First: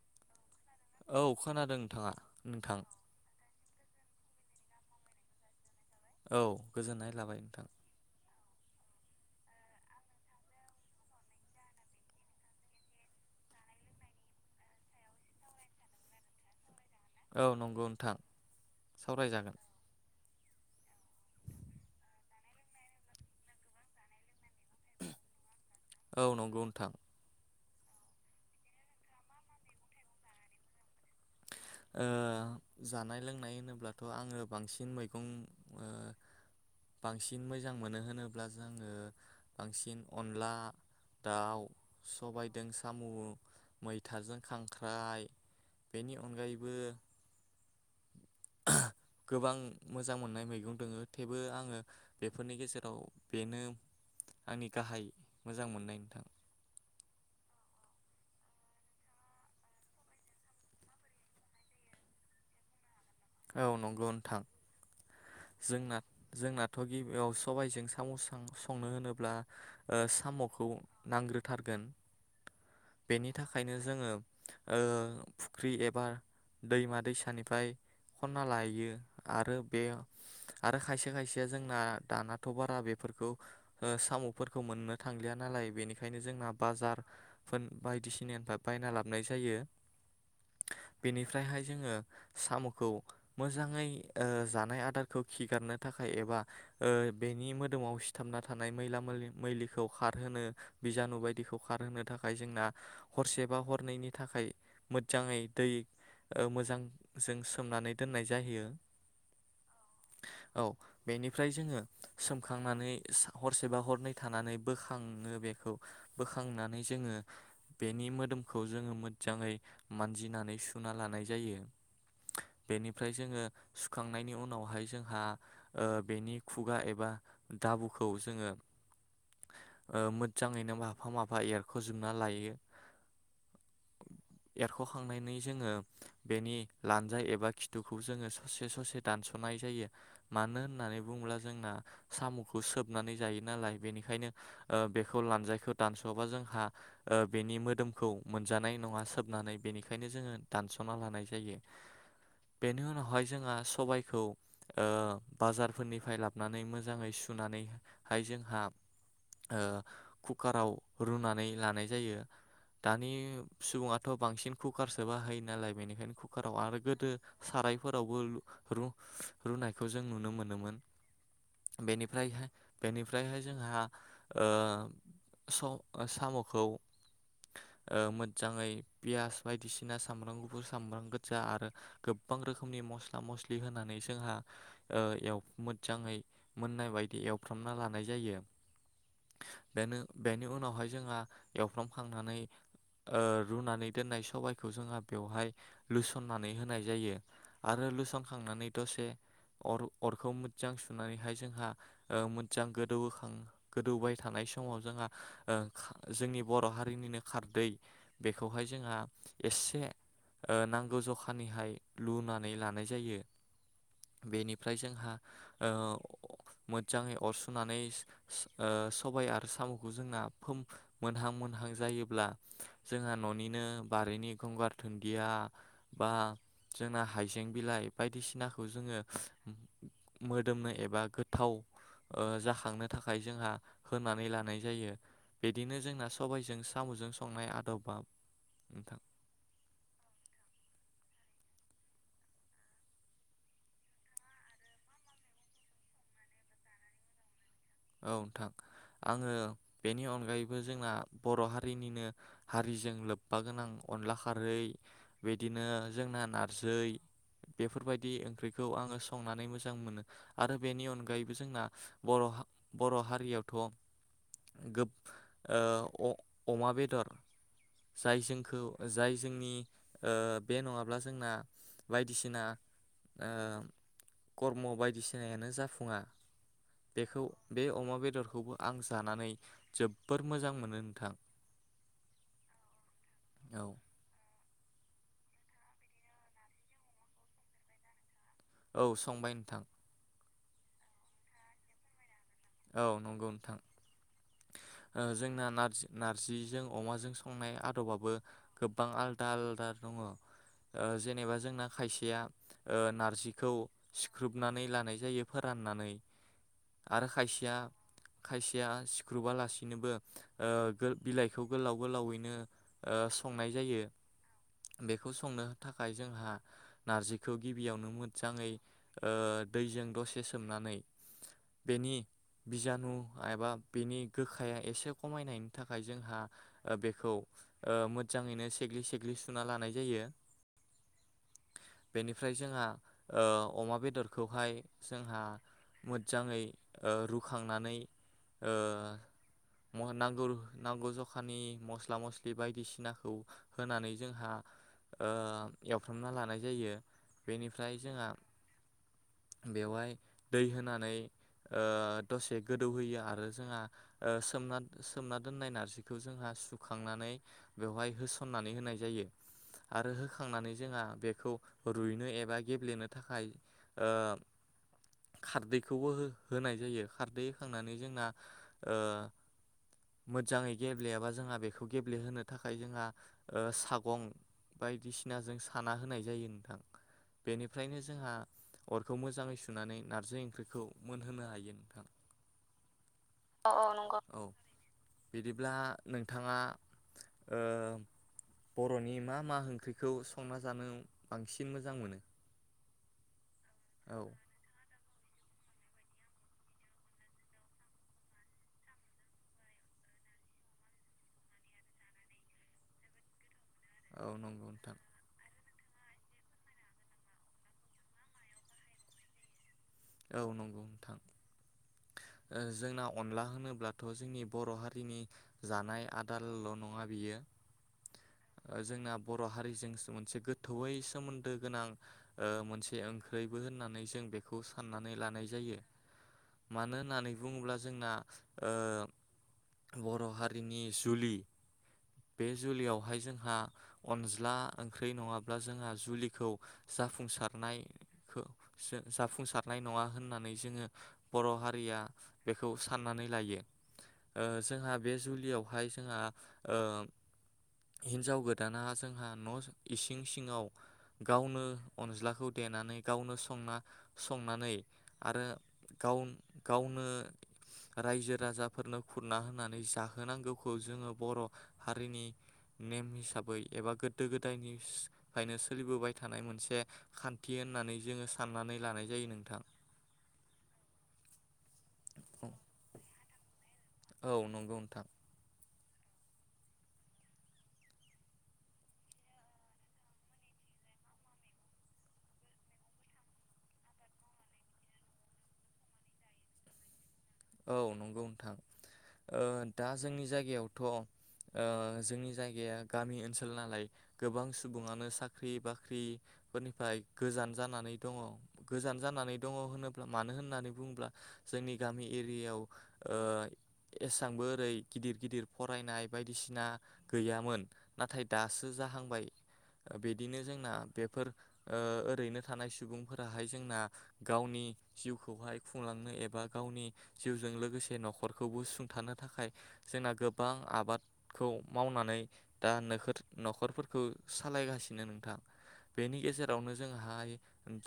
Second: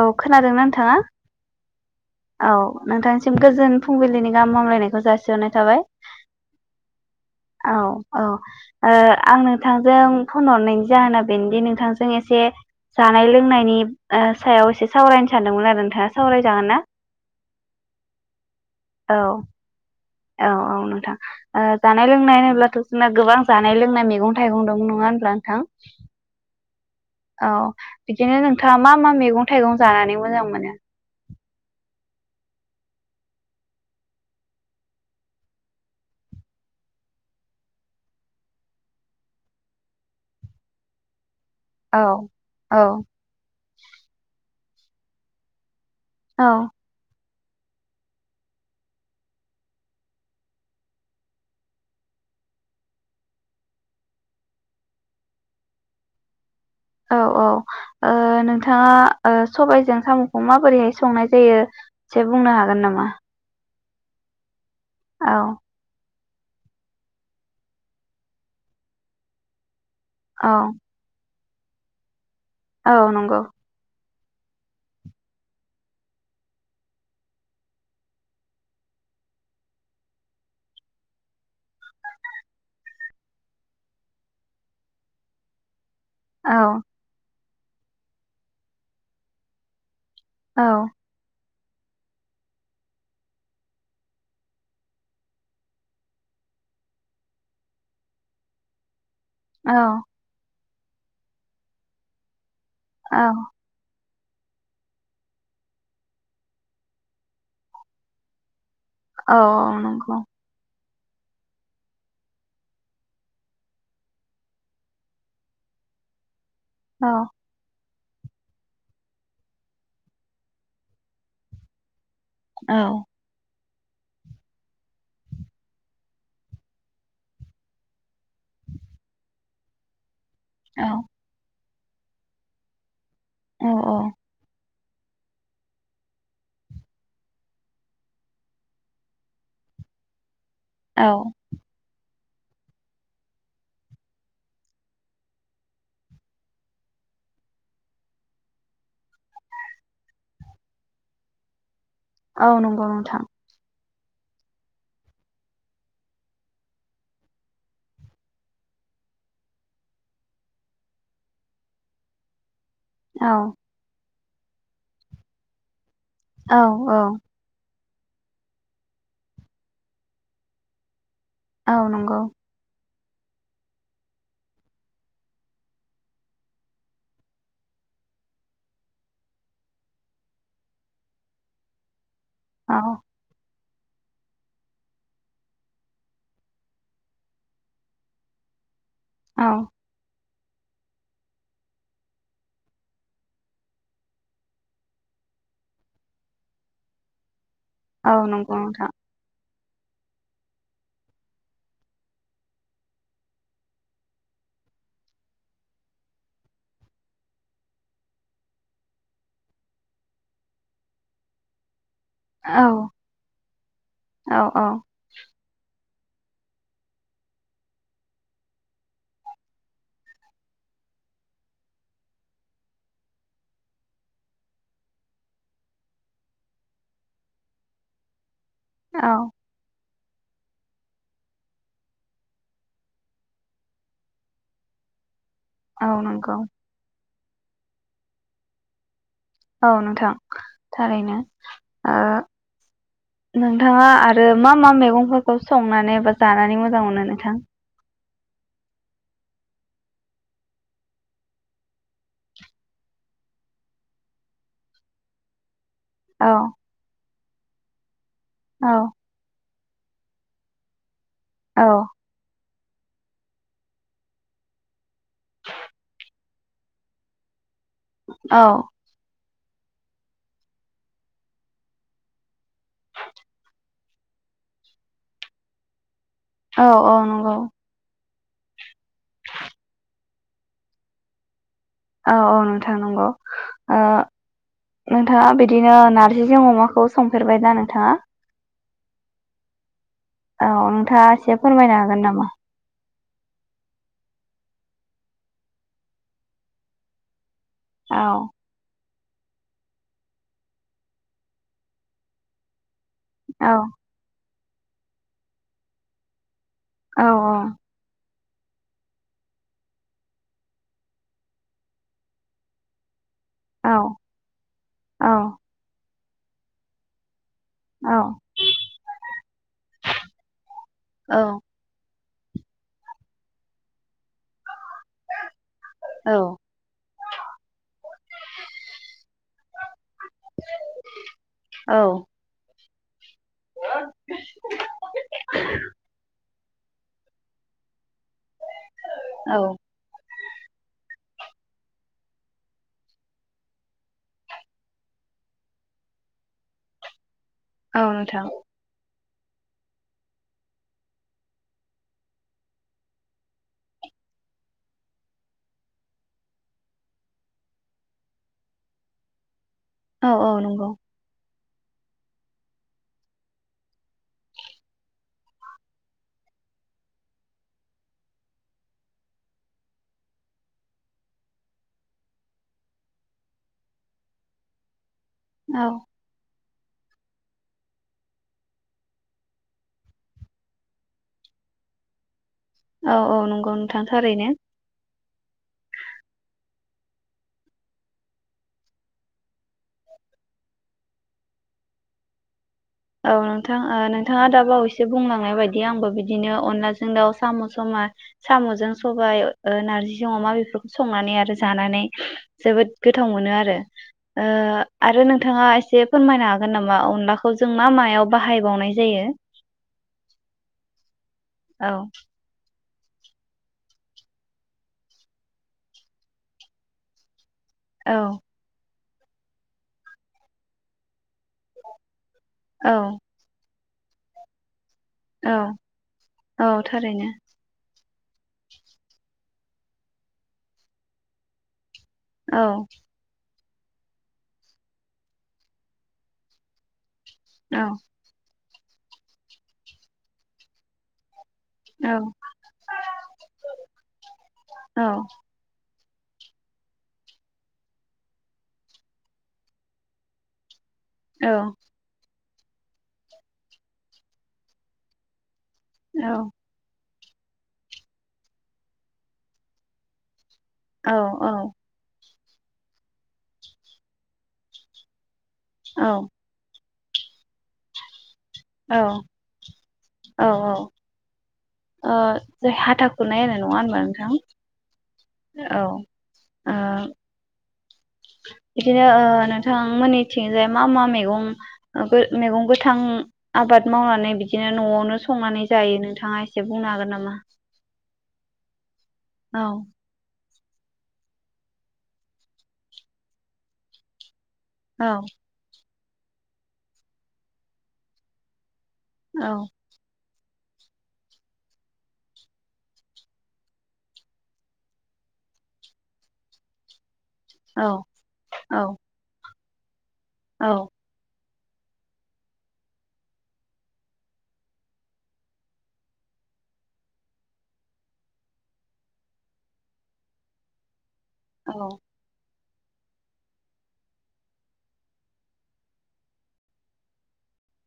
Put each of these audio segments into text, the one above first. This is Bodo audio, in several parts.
औ खोनादोंना नोंथाङा औ खोनादों नोंथाङा नोंथां औ नोंथांनिसिम गोजोन फुंबिलिनि गाहामलायनायखौ जासिहरनाय थाबाय औ गोजोननाय लाबाय नोंथां औ औ ओ, आं नोंथांजों फन हरनायनि जाहोना बेनोदि नोंथांजों एसे जानाय लोंनायनि सायाव एसे सावरायनो सानदोंमोन आरो नोंथाङा सावरायजागोन ना? औ नंगौ नोंथां औ सावरायजागोन औ औ नोंथां। जानाय लोंनाय होनोब्लाथ' जोंना गोबां जानाय लोंनाय मैगं थ थाइगं दं नङा होनब्ला नोंथां, औ नंगौ नोंथां औ बिदिनो नोंथाङा मा मा मैगं थाइगं जानानै मोजां मोनो? ओ, जानाय लोंनाय होनोब्लाथ' आङो बांसिन मैगं बांसिन मोजां मोनो होनोब्ला जोङो बांसिन अनला दाउ औ सबायदों औ साम' मैथाजों खां ख्राय बेनि औ अनगायैबो गोबां मोजां मोननाय मैगं दोङो थेवबो आङो बेफोरनि गेजेराव बेनो आंनि गाहाय मोजां मोननाय नोंथां। औ औ ओ नोंथाङा ओ सबायजों साम'खौ माबोरैहाय संनाय जायो एसे बुंनो हागोन नामा? औ नंगौ नोंथां। औ जोंना जोंनाथ' गिबियाव सबायजों साम' सं-संनो होनोब्ला ओ औ साम'खौ नांग्रो थारगोन औ बेनि नंगौ थाखायनो जोङो ओ फुख्रि एबा दैमा दैसानिफ्राय खन्ना लायो आरो बे आरो खायसे खायसेया जोंना दानाथ' बारा बेफोरखौ ओ साम'फोरखौ मोननो थांलिया नालाय बेनिखाय ओंखायनो जोंना औ बाजार [unintelligible] बायदिसिनानिफ्राय बायना लाबनाय जायो। औ बेनिफ्रायहाय जोङो साम' [unintelligible] मोजाङै ओ जानाय आदारखौ खिगारनो थाखाय एबा ओ बेनि मोदोमाव सिथाबना थानाय मैला मैलि औ औ मैलिखौ खारहोनो बिजानु बायदिखौ खारहोनो थाखाय जोंना हरसे औ बा हरनैनि थाखाय मोजाङै दै ओ मोजांजों [unintelligible] सोमनानै दोननाय जाहैयो। औ औ नंगौ। औ बेनिफ्राय जोङो सोमखांनानै सा हरसेबा हरनै थानानै बोखाङो बेखौ बोखां थांनानै औ जोङो बेनि मोदोमखौ जोङो मोजाङै मानजिनानै सुना लानाय जायो। औ बेनिफ्राय जोङो सुखांनायनि उनावहाय जोंहा ओ बेनि खुगा एबा दाबुखौ जोङो ओ [unintelligible] जाङैनो औ माफा माफा [unintelligible] फोजोबना लायो। औ अ। सरखांनायनि जोङो बेनि लानजाय एबा खिथुखौ जोङो स'से स'से दानस'नाय जायो। मानो होननानै औ बुङोब्ला जोंना साम'खौ सोबनानै जायो नालाय बेनिखायनो ओ बेखौ लानजायखौ दानस'वाबा जोंहा ओ बेनि मोदोमखौ मोनजानाय नङा सोबनानै बेनिखायनो जोङो दानस'ना लानाय जायो। औ बेनि नंगौ नोंथां उनावहाय जोंहा सबाय [unintelligible] ओ बाजारफोरनिफ्राय लाबनानै मोजाङै सुनानैहाय जोंहा ओ कुकाराव रुनानै लानाय जायो। दानि औ सुबुङा थ' बांसिन कुकारसो बाहायो नालाय बेनिखायनो औ कुकाराव आरो औ गोदो साराय फोरावबो लु रु-रुनायखो जों नुनो मोनोमोन। औ नंगौ बेनिफ्रायहाय बेनिफ्रायहाय जोंहा ओ स' ओ साम'खौ ओ मोजाङै पियास बायदिसिना सामब्राम गुफुर सामब्राम [unintelligible] जा आरो [unintelligible] बां औ रोखोमनि मस्ला मस्लि [unintelligible] होनानै जोंहा ओ एव मोजाङै मोननाय बायदि एवफ्रामना लानाय जायो। औ बेनो बेनि उनावहाय जोंहा एवफ्रामखांनानै ओ रुनानै दोननाय सबाइखौ जोंहा बेवहाय लुसननानै होनाय जायो आरो औ नंगौ लुसंखांनानै नोंथां दसे अर अरखौ मोजां सुनानैहाय जोंहा ओ मोजां गोदौहोखां गोदौबाय थानाय समाव जोंहा ओ जोंनि बर' हारिनिनो खारदै बेखौहाय जोंहा एसे ओ नांगौ जखानिहाय लुनानै औ लानाय जायो औ औ बेनिफ्राय जोंहा ओ मोजाङै अरसुनानै ओ सबाय आरो साम'खौ जोंना फोम मोनहां मोनहां जायोब्ला जोंहा न'निनो बारिनि गंगारथोन गैया बा जोंना हाइजें बिलाइ बायदिसिना खौ जोङो औ मोदोमनो एबा गोथाव ओ जाखांनो थाखाय जोंहा होनानै लानाय जायो बिदिनो औ जोंना नंगौ सबायजों साम'जों संनाय आदबाव नोंथां औ नोंथां थारैनो ओ नोंथाङा आरो मा मा मेगंफोरखौ संनानै बा जानानै मोजां मोनो नोंथां औ नोंथां आङो बेनि अनगायैबो जोंना बर' हारिनिनो हारिजों लोब्बा गोनां अनला खारै बिदिनो जोंना औ नारजै बेफोरबाय दि ओंख्रिखौ औ आङो संनानै मो जां मोनो आरो बेनि अनगायै बो जोंना औ बर' हा बर' हारियावथ' गोब ओ अ अमा बेदर जाय औ जोंखौ जाय जोंनि ओ बे नङाब्ला जोंना बायदिसिना ओ कर्म बायदिसिनायानो जाफुङा औ औ बेखौ नोंगौ बे अमा बेदरखौबो आं जानानै जोबोर मोजां मोनो नोंथां औ औ नोंथां नंगौ औ ओ नोंथाङा बिदिनो नार्जिजों अमाखौ संफेरबाय दा नोंथाङा औ संबाय नोंथां औ नोंथाङा एसे फोरमायनो हागोन नामा औ नंगौ नोंथां जों नारजि नारजिजों अमाजों संनाय औ आदबाबो गो गोबां आलदा आलदा दङ जेनेबा जोंना खायसेया नारजिखौ औ सिख्रोब गुरनानै लानाय जायो फोराननानै आरो औ औ खायसेया खायसेया सिख्रुबालासिनोबो ओ बिलाइखौ गोलाव गोलावैनो संनाय औ जायो बेखौ औ संनो थाखाय जोंहा नारजि खौ गिबियावनो मोजाङै ओ दैजों दसे सोमनानै औ बेनि बिजानु एबा बिनि गोखा आखाया एसे खमायनायनि थाखाय जोंहा औ बेखौ मोजाङैनो सेग्लि सेग्लि सुना लानाय जायो औ बेनिफ्राय जोंहा। अमा बेदरखौहाय जोंहा मोजाङै ओ रुखांनानै ओ औ [unintelligible] नांगौ नांगौ जखानि मस्ला मस्लि बायदिसिनाखौ होनानै जोंहा एवफ्रामना लानाय जायो। बेनिफ्राय औ जोंहा नोंथां बेवहाय दै होनानै ओ दसे गोदौहोयो आरो जोंहा सोमना सोमना दोननाय नारजिखौ जोंहा सुखांनानै बेवहाय होसननानै होनाय जायो। आरो औ औ होखांनानै नंगौ जोंहा बेखौ रुइनो एबा गेब्लेनो थाखाय खारदैखौबो हो होनाय जायो खारदै होखांनानै जोंना मोजाङै गेब्लेयाबा जोंहा बेखौ गेब्लेहोनो थाखाय जोंहा सागं बायदिसिना सिनाजों औ साना होनाय जायो नोंथां। बेनिफ्रायनो जोंहा अरखौ मोजाङै सुनानै नारजि ओंख्रिखौ मोनहोनो हायो नोंथां। औ औ औ नोंथां नंगौ औ थारैनो बिदिब्ला नोंथाङा बर'नि मा मा ओंख्रिखौ संना जानो बांसिन मोजां मोनो? औ नोंथां औ नोंथाङा दाबावैसो एसे बुंलांनाय बायदि आंबो बिदिनो अनलाजों दाउ साम' साम'जों सबाय नार्जिजों अमा बेफोरखौ संनानै आरो जानानै जोबोद गोथाव मोनो आरो। औ ओ नंगौ नोंथां आरो नोंथाङा एसे जे फोरमायनो हागोन नामा अनलाखौ? जों मा मायाव बाहायबावनाय जायो। औ नंगौ नोंथां। औ ओ जोंना अनला होनोब्लाथ' जोंनि बर' हारिनि जानाय आदारल' नङा बियो औ जोंना बर' हारिजों मोनसे गोथौयै सोमोन्दो गोनां। ओ मोनसे औ ओंख्रैबो होननानै जों बेखौ साननानै लानाय औ जायो औ मानो थारैनो होननानै बुङोब्ला जोंना। ओ बर' हारिनि जुलि बे औ जुलियावहाय जोंहा अनज्ला ओंख्रि नङाब्ला जोंहा जुलिखौ जाफुं सारनाय औ खौ सो जाफुंसार नाय नङा होननानै जोङो बर' हारिया औ बेखौ साननानै लायो ओ जोंहा औ बे जुलियावहाय आ ओ हिन्जाव गोदाना जोंहा न' इसिं सिङाव औ गावनो अनज्लाखौ देनानै गावनो संना संनानै आरो गाव गावनो रायजो राजाफोरनो खुरना होनानै जाहोनांगौ खौ जोङो औ बर' हारिनि नेम हिसाबै एबा गोदो गोदायनि फ्रायनो सोलिबोबाय थानाय मोनसे खान्थि होननानै जोङो सा साननानै लानाय औ औ ओ जाय हाथा खुरनाय आरो नङा होनबा नोंथां औ नंगौ नोंथां औ। ओ बिदिनो ओ नोंथां मोननि थिंजाय मा मा मेगं मेगं गोथां आबाद मावनानै बिदिनो न'आवनो संनानै जायो नोंथाङा एसे बुंनो हागोन नामा? औ नंगौ नोंथां। ओ औ दा जोंनि जायगायाव थ' ओ जोंनि जायगाया गामि ओनसोल नालाय गोबां औ सुबुङानो साख्रि बाख ख्रि फोरनिफ्राय गोजान जानानै दङ। गोजान जानानै औ दङ होनोब्ला मानो होन होननानै बुङोब्ला जोंनि गामि एरियायाव ओ एसांबो ओरै गिदिर गिदिर फरायनाय बायदिसिना गैयामोन औ नाथाय दासो जाहांबाय। बिदिनो जोंना औ बेफोर ओ ओरैनो थानाय सुबुंफोरा हाय जोंना गावनि जिउखौ हाय खुंलांनो एबा गावनि जिउजों लोगोसे न'खरखौबो सुुंथानो थाखाय जोंना गोबां आबाद खौ औ मावनानै दा नोखर न'खरफोरखौ सालायगासिनो नोंथां बेनि गेजेरावनो जोंहाय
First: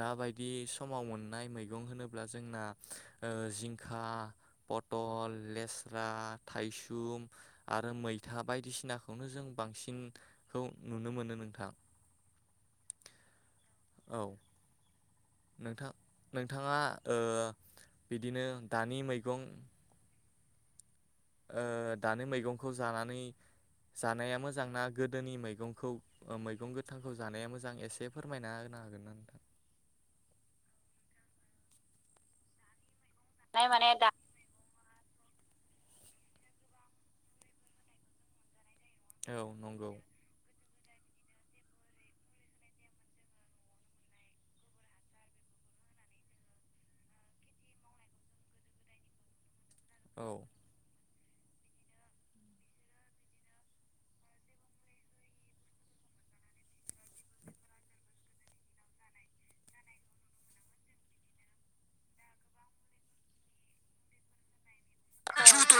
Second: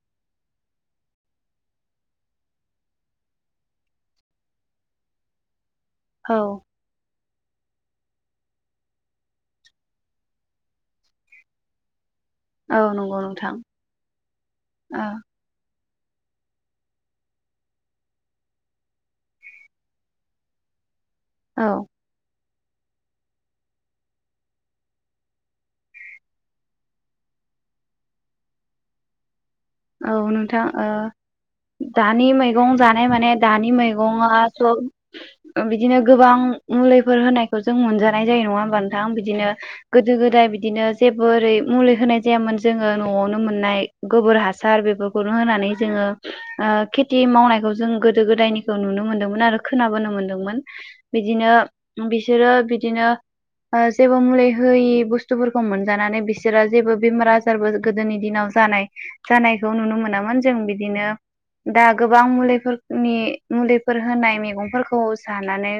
दाबायदि समाव मोननाय मैगं होनोब्ला जोंना ओ जिं खा पटल लेस औ [unintelligible] थाइसुम आरो मैथा बायदिसिनाखौनो जों बांसिनखौ नुनो मोनो नोंथां औ नंगौ नोंथां औ अ नोंथां नोंथाङा ओ बिदिनो दानि मैगं ओ दानि मैगं खौ जानानै जानाया मोजां ना गोदोनि मैंखौ ओ मैगं गोथांखौ जानाया मोजां एसे फोरमायना होनो हागोन ना नोंथां? औ नोंथां ओ दानि मैगं जा नाय माने नाय दानि माने दा मैगङा सब ओ बिदिनो गोबां मुलिफोर होनायखौ जों मोनजानाय जायो नङा होमबानो नों थां औ बिदिनो नंगौ गोदो गोदाय बिदिनो जेबो ओरै मुलि होनाय जायामोन जोङो न'आवनो मोननाय गोबोर हासार सार बेफोरखौनो होनानै जोङो ओ खेथि मावनायखौ जों गोदो गोदायनिखौ नुनो मोन्दोंमोन आरो खोनाबोनो औ मोनदोंमोन बिदिनो बिसोरो बिदिनो ओ जेबो मुलि होयि बुस्थुफोरखौ मोनजानानै बिसोरो जेबो बेमार आजारबो गोदोनि दिनाव जानाय जानायखौ नुनो मोनामोन जों बिदिनो दा गोबां मुलिफोरनि मुलिफोर होनाय मैगंफोरखौ जानानै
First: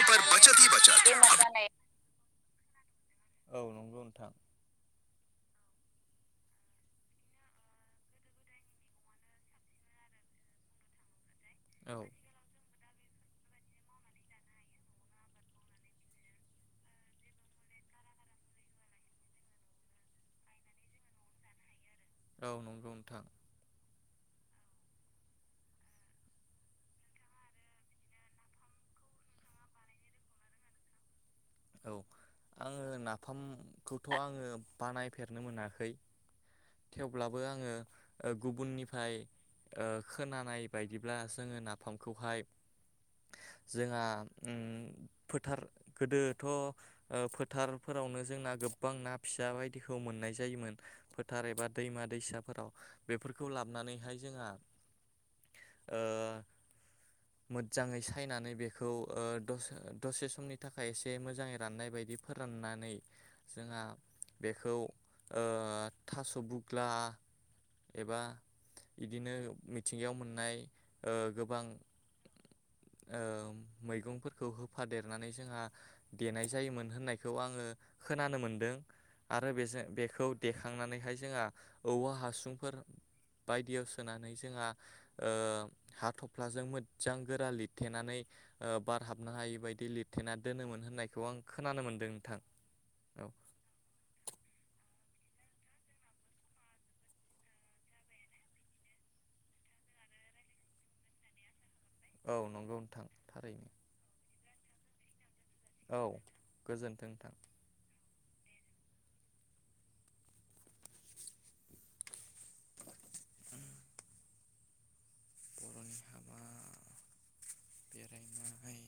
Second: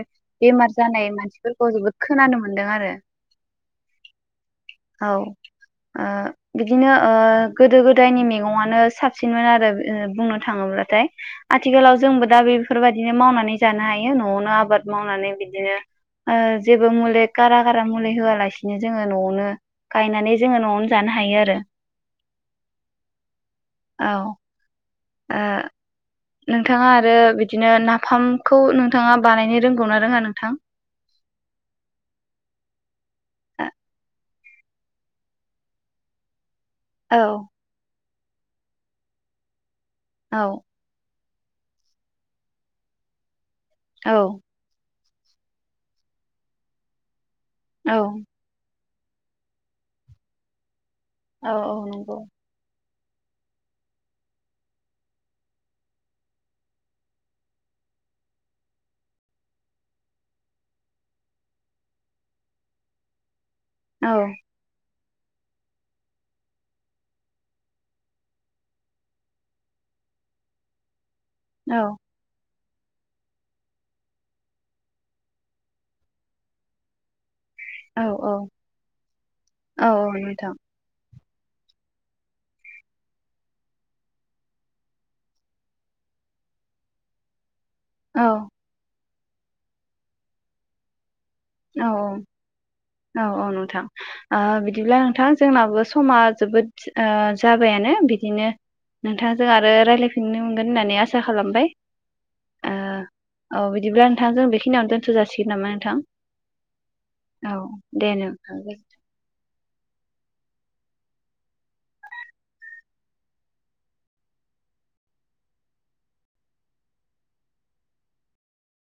बेमार जानाय बेमार जानाय मानसिफोरखौ जोबोद खोनानो मो मोनदों आरो औ नंगौ नोंथां [inaudible] औ आ बिदिनो ओ गोदो गोदायनि मेग [unintelligible] साबसिनमोन आरो बुंनो थाङोब्लाथाय आथिखालाव औ जोंबो दा बे बेफोरबायदिनो मावनानै जानो हायो न'आवनो आबाद मावनानै बिदिनो जेबो मुलि कारा कारा मुलि होआलासिनो जोङो न'आवनो गायनानै जोङो न'आवनो जानो हायो आरो औ नंगौ नोंथां औ ओ नोंथाङा आरो बिदिनो नाफामखौ नोंथाङा बानायनो रोंगौनाा रोङा नोंथां? औ आङो ना औ ओंमखौथ' आङो बानायफेरनो मोनाखै थेवब्लाबो आङो ओ गुबुननिफ्राय ओ औ खोनानाय बायदिब्ला जोङो नाफामखौहाय जोंहा औ उम फोथार गोदो थ' ओ फो औ थारफोरावनो जोंना गो बां ना फिसा बायदिखौ मोननाय जायोमोन। फोथार औ एबा औ दैमा नंगौ दैसाफोराव बेफोरखौ लाबोनानैहाय जोंहा ओ मोजजाङै सायनानै बेखौ ओ दसे दसे समनि थाखाय एसे जे मोजाङै राननाय बायदि फोराननानै जोंहा औ बेखौ ओ थास' बुग्ला एबा बिदिनो मिथिंगायाव मोननाय ओ गोबां ओ मैगंफोरखौ होफादेरनानै जोंहा देनाय जायोमोन होननाय खौ आङो औ खोनानो औ मोनदों आरो बेजों औ बेखौे नोंथां देखांनानैहाय जोंहा औवा हासुंफोर बायदियाव सोनानै जोंहा ओ हाथ'फ्लाजों मोजां गोरा लिर थेनानै औ ओ बाद हाबनो हायि बायदि लिरथेना दोनोमोन होननाय औ औ औ औ नोंथां ओ बिदिब्ला नोंथां जोंनाबो समा जोबोद ओ जाबायानो बिदिनो नोंथांजों आरो रायज्लायफिननो मोनगोन होननानै आसा खालामबाय। औ ओ नंगौ नोंथां औ थारैनो बिदिब्ला नोंथां जों बेखिनि खिनि आवनो दोनथ' जासिगोन औ [unintelligible] गोजोन्थों नोंथां। औ दे नोंथां गोजोनथों। बर'नि हाबा बेलायावहाय